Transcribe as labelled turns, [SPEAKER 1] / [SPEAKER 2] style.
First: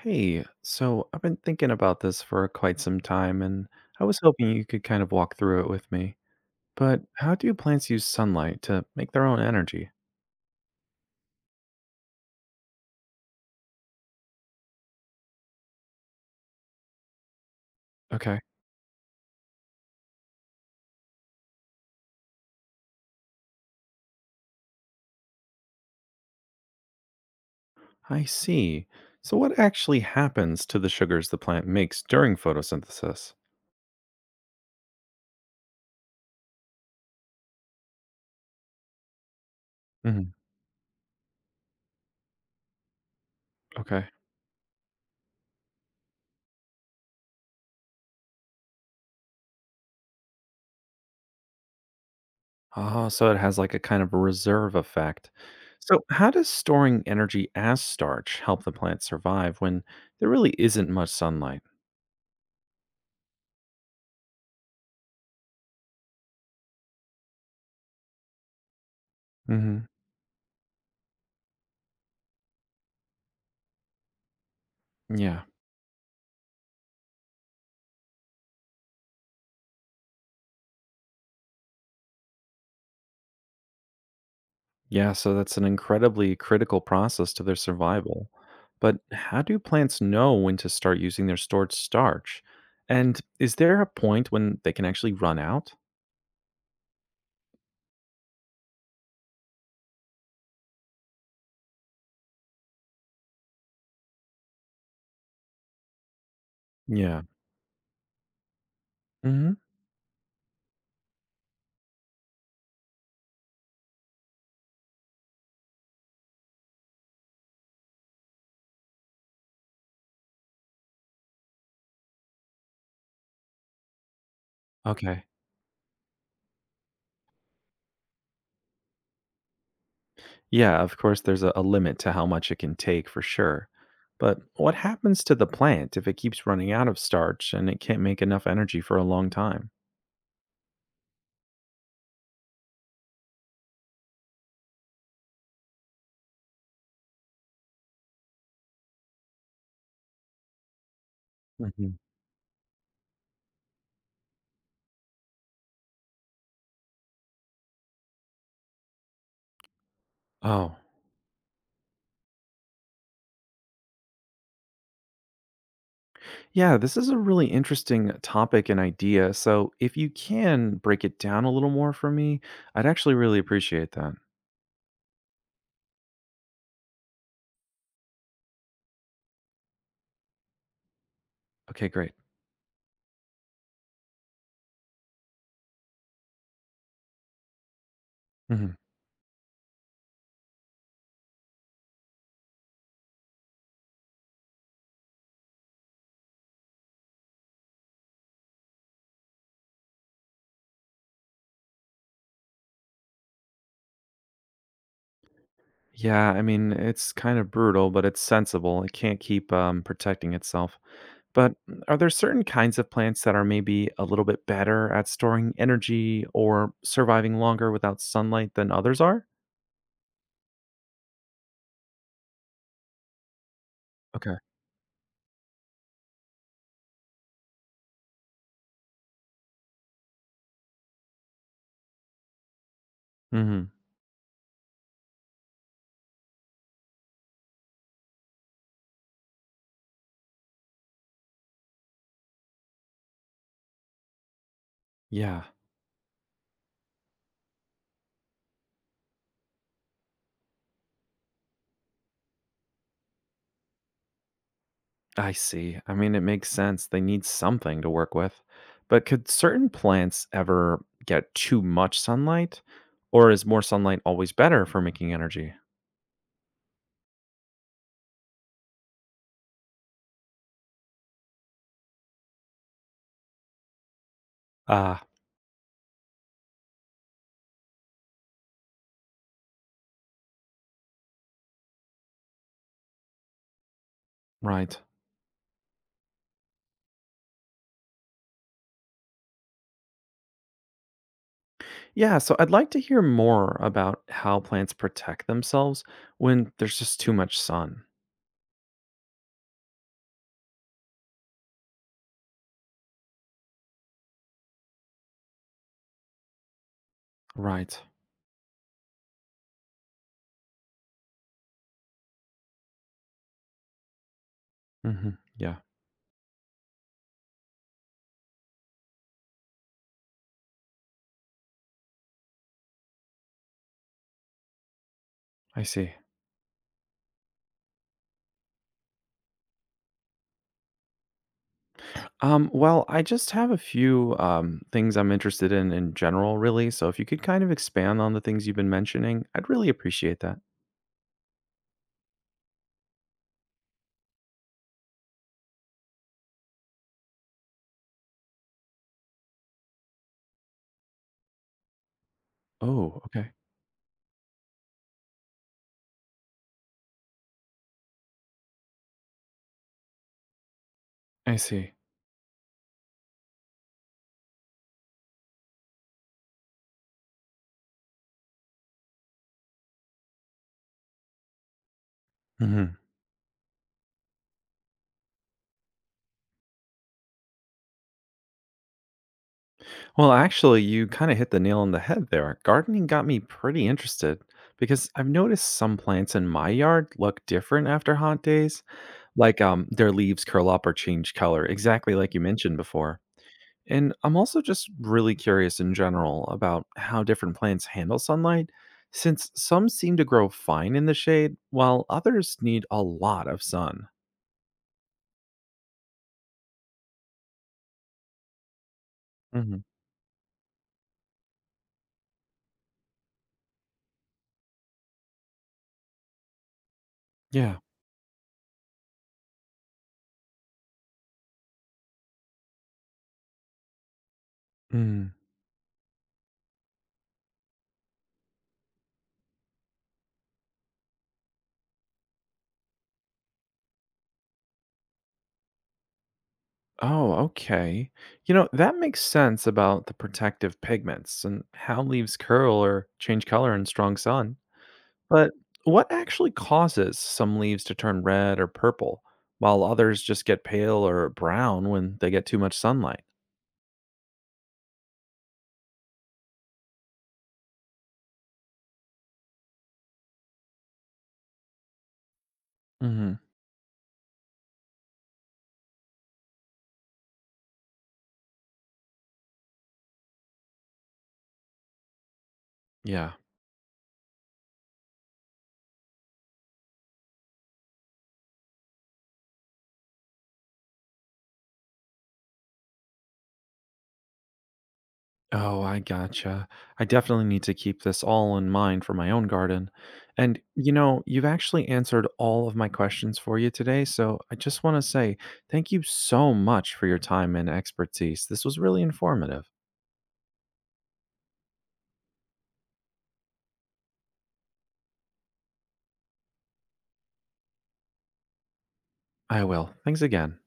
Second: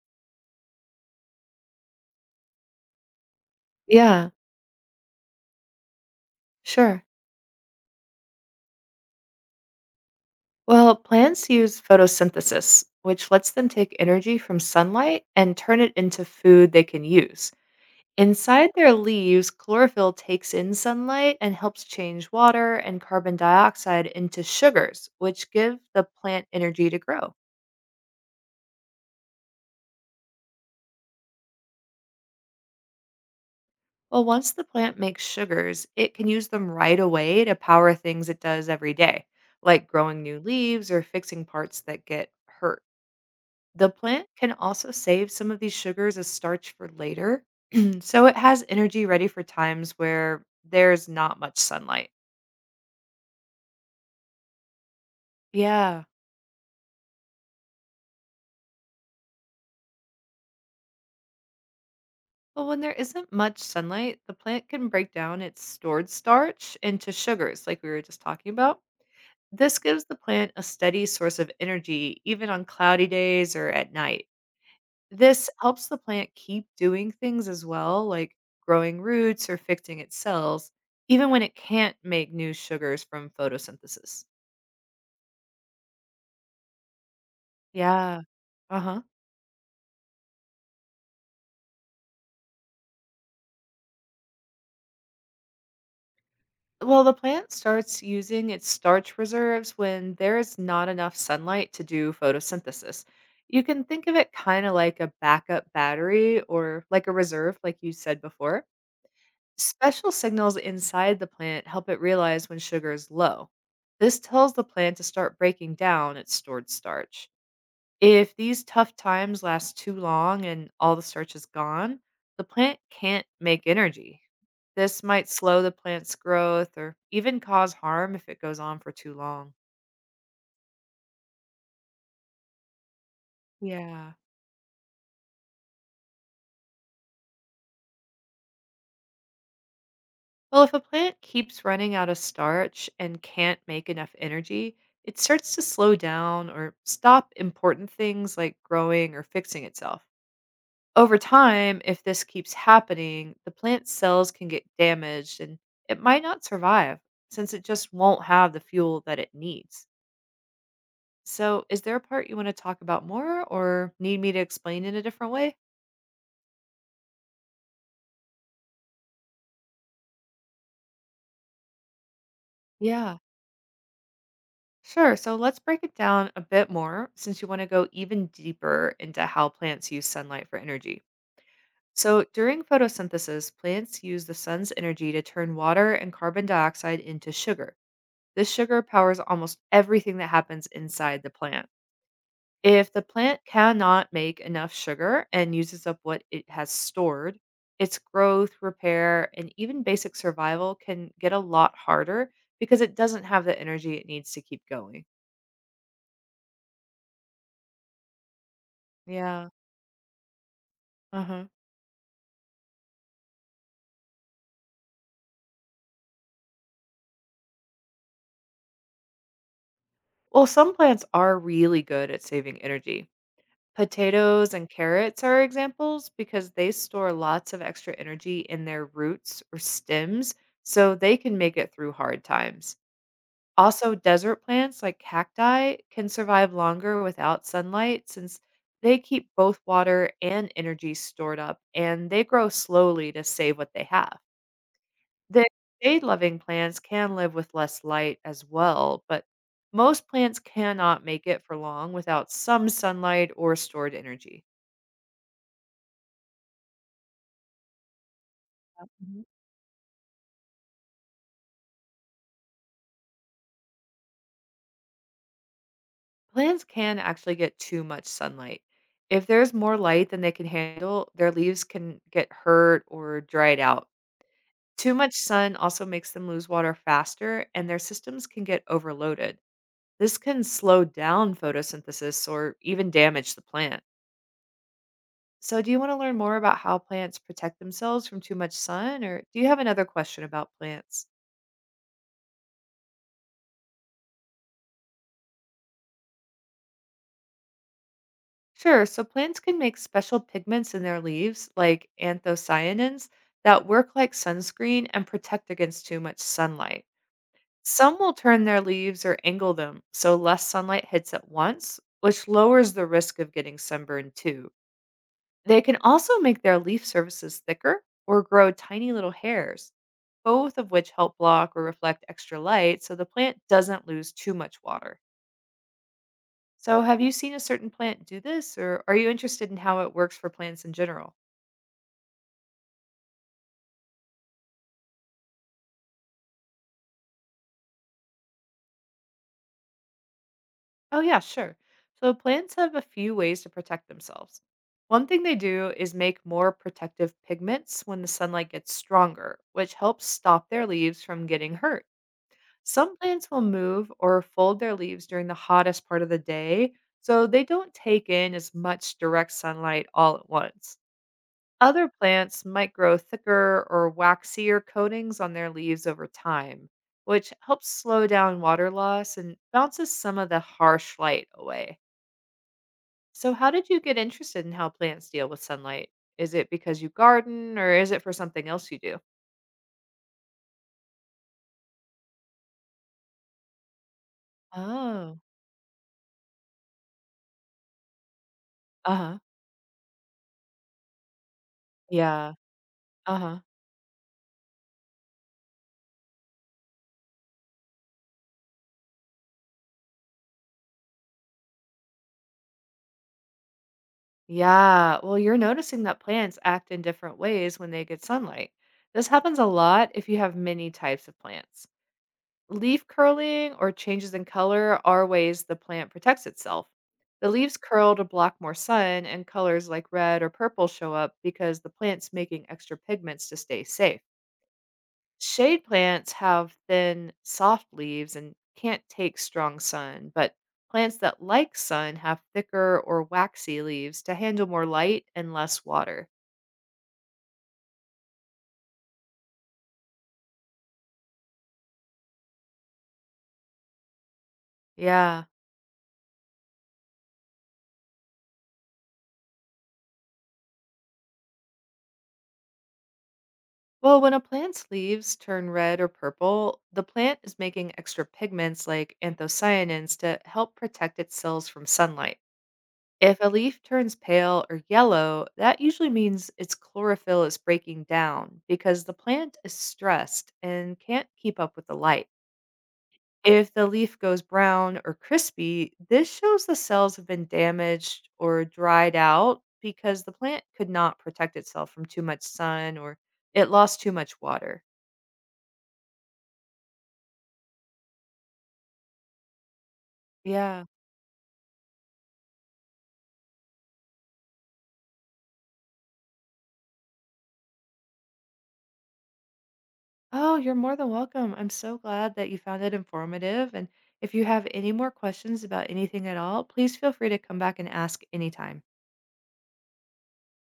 [SPEAKER 1] Hey, so I've been thinking about this for quite some time, and I was
[SPEAKER 2] Yeah,
[SPEAKER 1] hoping you could kind of walk through it with me. But
[SPEAKER 2] sure.
[SPEAKER 1] how do plants use sunlight to make their own energy?
[SPEAKER 2] Well, plants use photosynthesis, which lets them take energy from sunlight and turn it into food they can use.
[SPEAKER 1] Okay,
[SPEAKER 2] Inside their leaves, chlorophyll takes in sunlight and helps change water and carbon dioxide into sugars, which give the plant energy to grow.
[SPEAKER 1] I see. So, what actually happens to the sugars the plant makes during photosynthesis?
[SPEAKER 2] Well, once the plant makes sugars, it can use them right away to power things it does every day, like growing
[SPEAKER 1] Hmm.
[SPEAKER 2] new leaves or fixing parts that get hurt. The
[SPEAKER 1] Okay.
[SPEAKER 2] plant can also save some of these sugars as starch for later, so it has energy ready for times where there's not much sunlight.
[SPEAKER 1] Oh, so it has like a kind of reserve effect. So,
[SPEAKER 2] Yeah.
[SPEAKER 1] how does storing energy as starch help the plant survive when there really isn't much sunlight?
[SPEAKER 2] Well, when there isn't much sunlight, the plant can break down its stored starch into sugars, like we were just talking about. This
[SPEAKER 1] Hmm.
[SPEAKER 2] gives the plant a steady source of energy, even on cloudy days or at night.
[SPEAKER 1] Yeah.
[SPEAKER 2] This helps the plant keep doing things as well, like growing roots or fixing its cells, even when it can't make new sugars from photosynthesis.
[SPEAKER 1] Yeah, so that's an incredibly critical process to their
[SPEAKER 2] Yeah.
[SPEAKER 1] survival.
[SPEAKER 2] Uh
[SPEAKER 1] But
[SPEAKER 2] huh.
[SPEAKER 1] how do plants know when to start using their stored starch? And is there a point when they can actually run out?
[SPEAKER 2] Well, the plant starts using its starch reserves when there is not enough sunlight to do photosynthesis. You can think of it kind of like a backup battery or like a
[SPEAKER 1] Yeah.
[SPEAKER 2] reserve, like you said before.
[SPEAKER 1] Hmm.
[SPEAKER 2] Special signals inside the plant help it realize when sugar is low. This tells the plant to start breaking down its stored starch. If these tough times last too long and all the starch is gone, the plant can't make energy. This
[SPEAKER 1] Okay.
[SPEAKER 2] might slow the plant's growth or even cause harm if it goes on for too long.
[SPEAKER 1] Yeah, of course, there's a limit to how much it can take for sure.
[SPEAKER 2] Yeah.
[SPEAKER 1] But what happens to the plant if it keeps running out of starch and it can't make enough energy for a long time?
[SPEAKER 2] Well, if a plant keeps running out of starch and can't make enough energy, it starts to slow down or stop important things like growing or fixing itself. Over time,
[SPEAKER 1] Hmm.
[SPEAKER 2] if this keeps happening, the plant's cells can get damaged and it might not survive since it just won't have the fuel that it needs.
[SPEAKER 1] Oh,
[SPEAKER 2] So, is there a part you want to talk about more or need me to explain in a different way?
[SPEAKER 1] yeah, this is a really interesting topic and idea. So, if you can break it down a little more for me, I'd actually
[SPEAKER 2] Yeah.
[SPEAKER 1] really appreciate that.
[SPEAKER 2] Sure. So let's break it down a bit more since you want to go even deeper into how plants use sunlight for energy.
[SPEAKER 1] Okay, great.
[SPEAKER 2] So during photosynthesis, plants use the sun's energy to turn water and carbon dioxide into sugar. This
[SPEAKER 1] Hmm.
[SPEAKER 2] sugar powers almost everything that happens inside the plant. If the plant cannot make enough sugar and uses up what it has stored, its growth, repair, and even basic survival can get a lot harder because it doesn't have the energy it needs to keep going.
[SPEAKER 1] Yeah, I mean, it's kind of brutal, but it's sensible. It can't
[SPEAKER 2] Yeah.
[SPEAKER 1] keep protecting itself.
[SPEAKER 2] Uh huh.
[SPEAKER 1] But are there certain kinds of plants that are maybe a little bit better at storing energy or surviving longer without sunlight than others are?
[SPEAKER 2] Well, some plants are really good at saving energy.
[SPEAKER 1] Okay.
[SPEAKER 2] Potatoes and carrots are examples because they store lots of extra energy in their roots or stems so they can make it through hard times.
[SPEAKER 1] Hmm.
[SPEAKER 2] Also, desert plants like cacti can survive longer without sunlight since they keep both water and energy stored up and they grow slowly to save what they have.
[SPEAKER 1] Yeah.
[SPEAKER 2] The shade-loving plants can live with less light as well, but most plants cannot make it for long without some sunlight or stored energy.
[SPEAKER 1] I see. I mean, it makes sense. They need something to work with. But
[SPEAKER 2] Mhm.
[SPEAKER 1] could certain plants ever get too much sunlight? Or is more sunlight always better for making energy?
[SPEAKER 2] Plants can actually get too much sunlight. If there's more light than they can handle, their leaves can get hurt or dried out. Too
[SPEAKER 1] Ah,
[SPEAKER 2] much sun also makes them lose water faster, and their systems can get overloaded. This can slow down photosynthesis or even damage the plant.
[SPEAKER 1] right.
[SPEAKER 2] So, do you want to learn more about how plants protect themselves from too much sun, or do you have another question about plants?
[SPEAKER 1] Yeah, so I'd like to hear more about how plants protect themselves when there's just too much sun.
[SPEAKER 2] Sure. So, plants can make special pigments in their leaves, like anthocyanins, that work like sunscreen and protect against too much sunlight.
[SPEAKER 1] Right.
[SPEAKER 2] Some will turn their leaves or angle them so less sunlight hits at once, which lowers the risk of getting sunburned too.
[SPEAKER 1] Hmm. Yeah,
[SPEAKER 2] They can also make their leaf surfaces thicker or grow tiny little hairs, both of which help block or reflect extra light so the plant doesn't lose too much water.
[SPEAKER 1] I see.
[SPEAKER 2] So, have you seen a certain plant do this, or are you interested in how it works for plants in general?
[SPEAKER 1] Well, I just have a few things I'm interested in general, really. So if you could kind of expand on the things you've been mentioning, I'd really appreciate that.
[SPEAKER 2] Oh, yeah, sure. So, plants have a few ways to protect themselves. One thing they do is make more protective pigments when the sunlight gets stronger, which helps stop their leaves from getting hurt. Some
[SPEAKER 1] Oh,
[SPEAKER 2] plants
[SPEAKER 1] okay.
[SPEAKER 2] will move or fold their leaves during the hottest part of the day, so they don't take in as much direct sunlight all at once.
[SPEAKER 1] I see.
[SPEAKER 2] Other plants might grow thicker or waxier coatings on their leaves over time, which helps slow down water loss and bounces some of the harsh light away.
[SPEAKER 1] Mhm.
[SPEAKER 2] So, how did you get interested in how plants deal with sunlight? Is it because you garden or is it for something else you do?
[SPEAKER 1] Well, actually, you kind of hit the nail on the head there. Gardening got me pretty interested because I've
[SPEAKER 2] Oh,
[SPEAKER 1] noticed some plants in my yard look different after hot days,
[SPEAKER 2] uh huh.
[SPEAKER 1] like their leaves curl up or change color, exactly like you
[SPEAKER 2] Yeah,
[SPEAKER 1] mentioned before.
[SPEAKER 2] uh huh.
[SPEAKER 1] And I'm also just really curious in general about how different plants handle sunlight, since some seem to grow fine in the shade, while others need a lot of sun.
[SPEAKER 2] Yeah, well, you're noticing that plants act in different ways when they get sunlight. This happens a
[SPEAKER 1] Hmm.
[SPEAKER 2] lot if you have many types of plants. Leaf curling or changes in color are ways the plant protects itself. The leaves
[SPEAKER 1] Yeah.
[SPEAKER 2] curl to block more sun, and colors like red or purple show up because the plant's making extra pigments to stay safe. Shade plants have thin, soft leaves and can't take strong sun, but plants that like sun have thicker or waxy leaves to handle more light and less water.
[SPEAKER 1] Oh, okay. You know, that makes sense about the protective pigments and how leaves curl or change color in strong sun.
[SPEAKER 2] Yeah.
[SPEAKER 1] But what actually causes some leaves to turn red or purple, while others just get pale or brown when they get too much sunlight?
[SPEAKER 2] Well, when a plant's leaves turn red or purple, the plant is making extra pigments like anthocyanins to help protect its cells from sunlight. If
[SPEAKER 1] Hmm.
[SPEAKER 2] a leaf turns pale or yellow, that usually means its chlorophyll is breaking down because the plant is stressed and can't keep up with the light.
[SPEAKER 1] Yeah.
[SPEAKER 2] If the leaf goes brown or crispy, this shows the cells have been damaged or dried out because the plant could not protect itself from too much sun or it lost too much water.
[SPEAKER 1] Oh, I gotcha. I definitely need to keep this all in mind for my own garden. And
[SPEAKER 2] Yeah.
[SPEAKER 1] you know, you've actually answered all of my questions for you today. So I just want to say thank you so much for your time and expertise. This was really informative.
[SPEAKER 2] Oh, you're more than welcome. I'm so glad that you found it informative. And if you have any more questions about anything at all, please feel free to come back and ask anytime.
[SPEAKER 1] I will. Thanks again.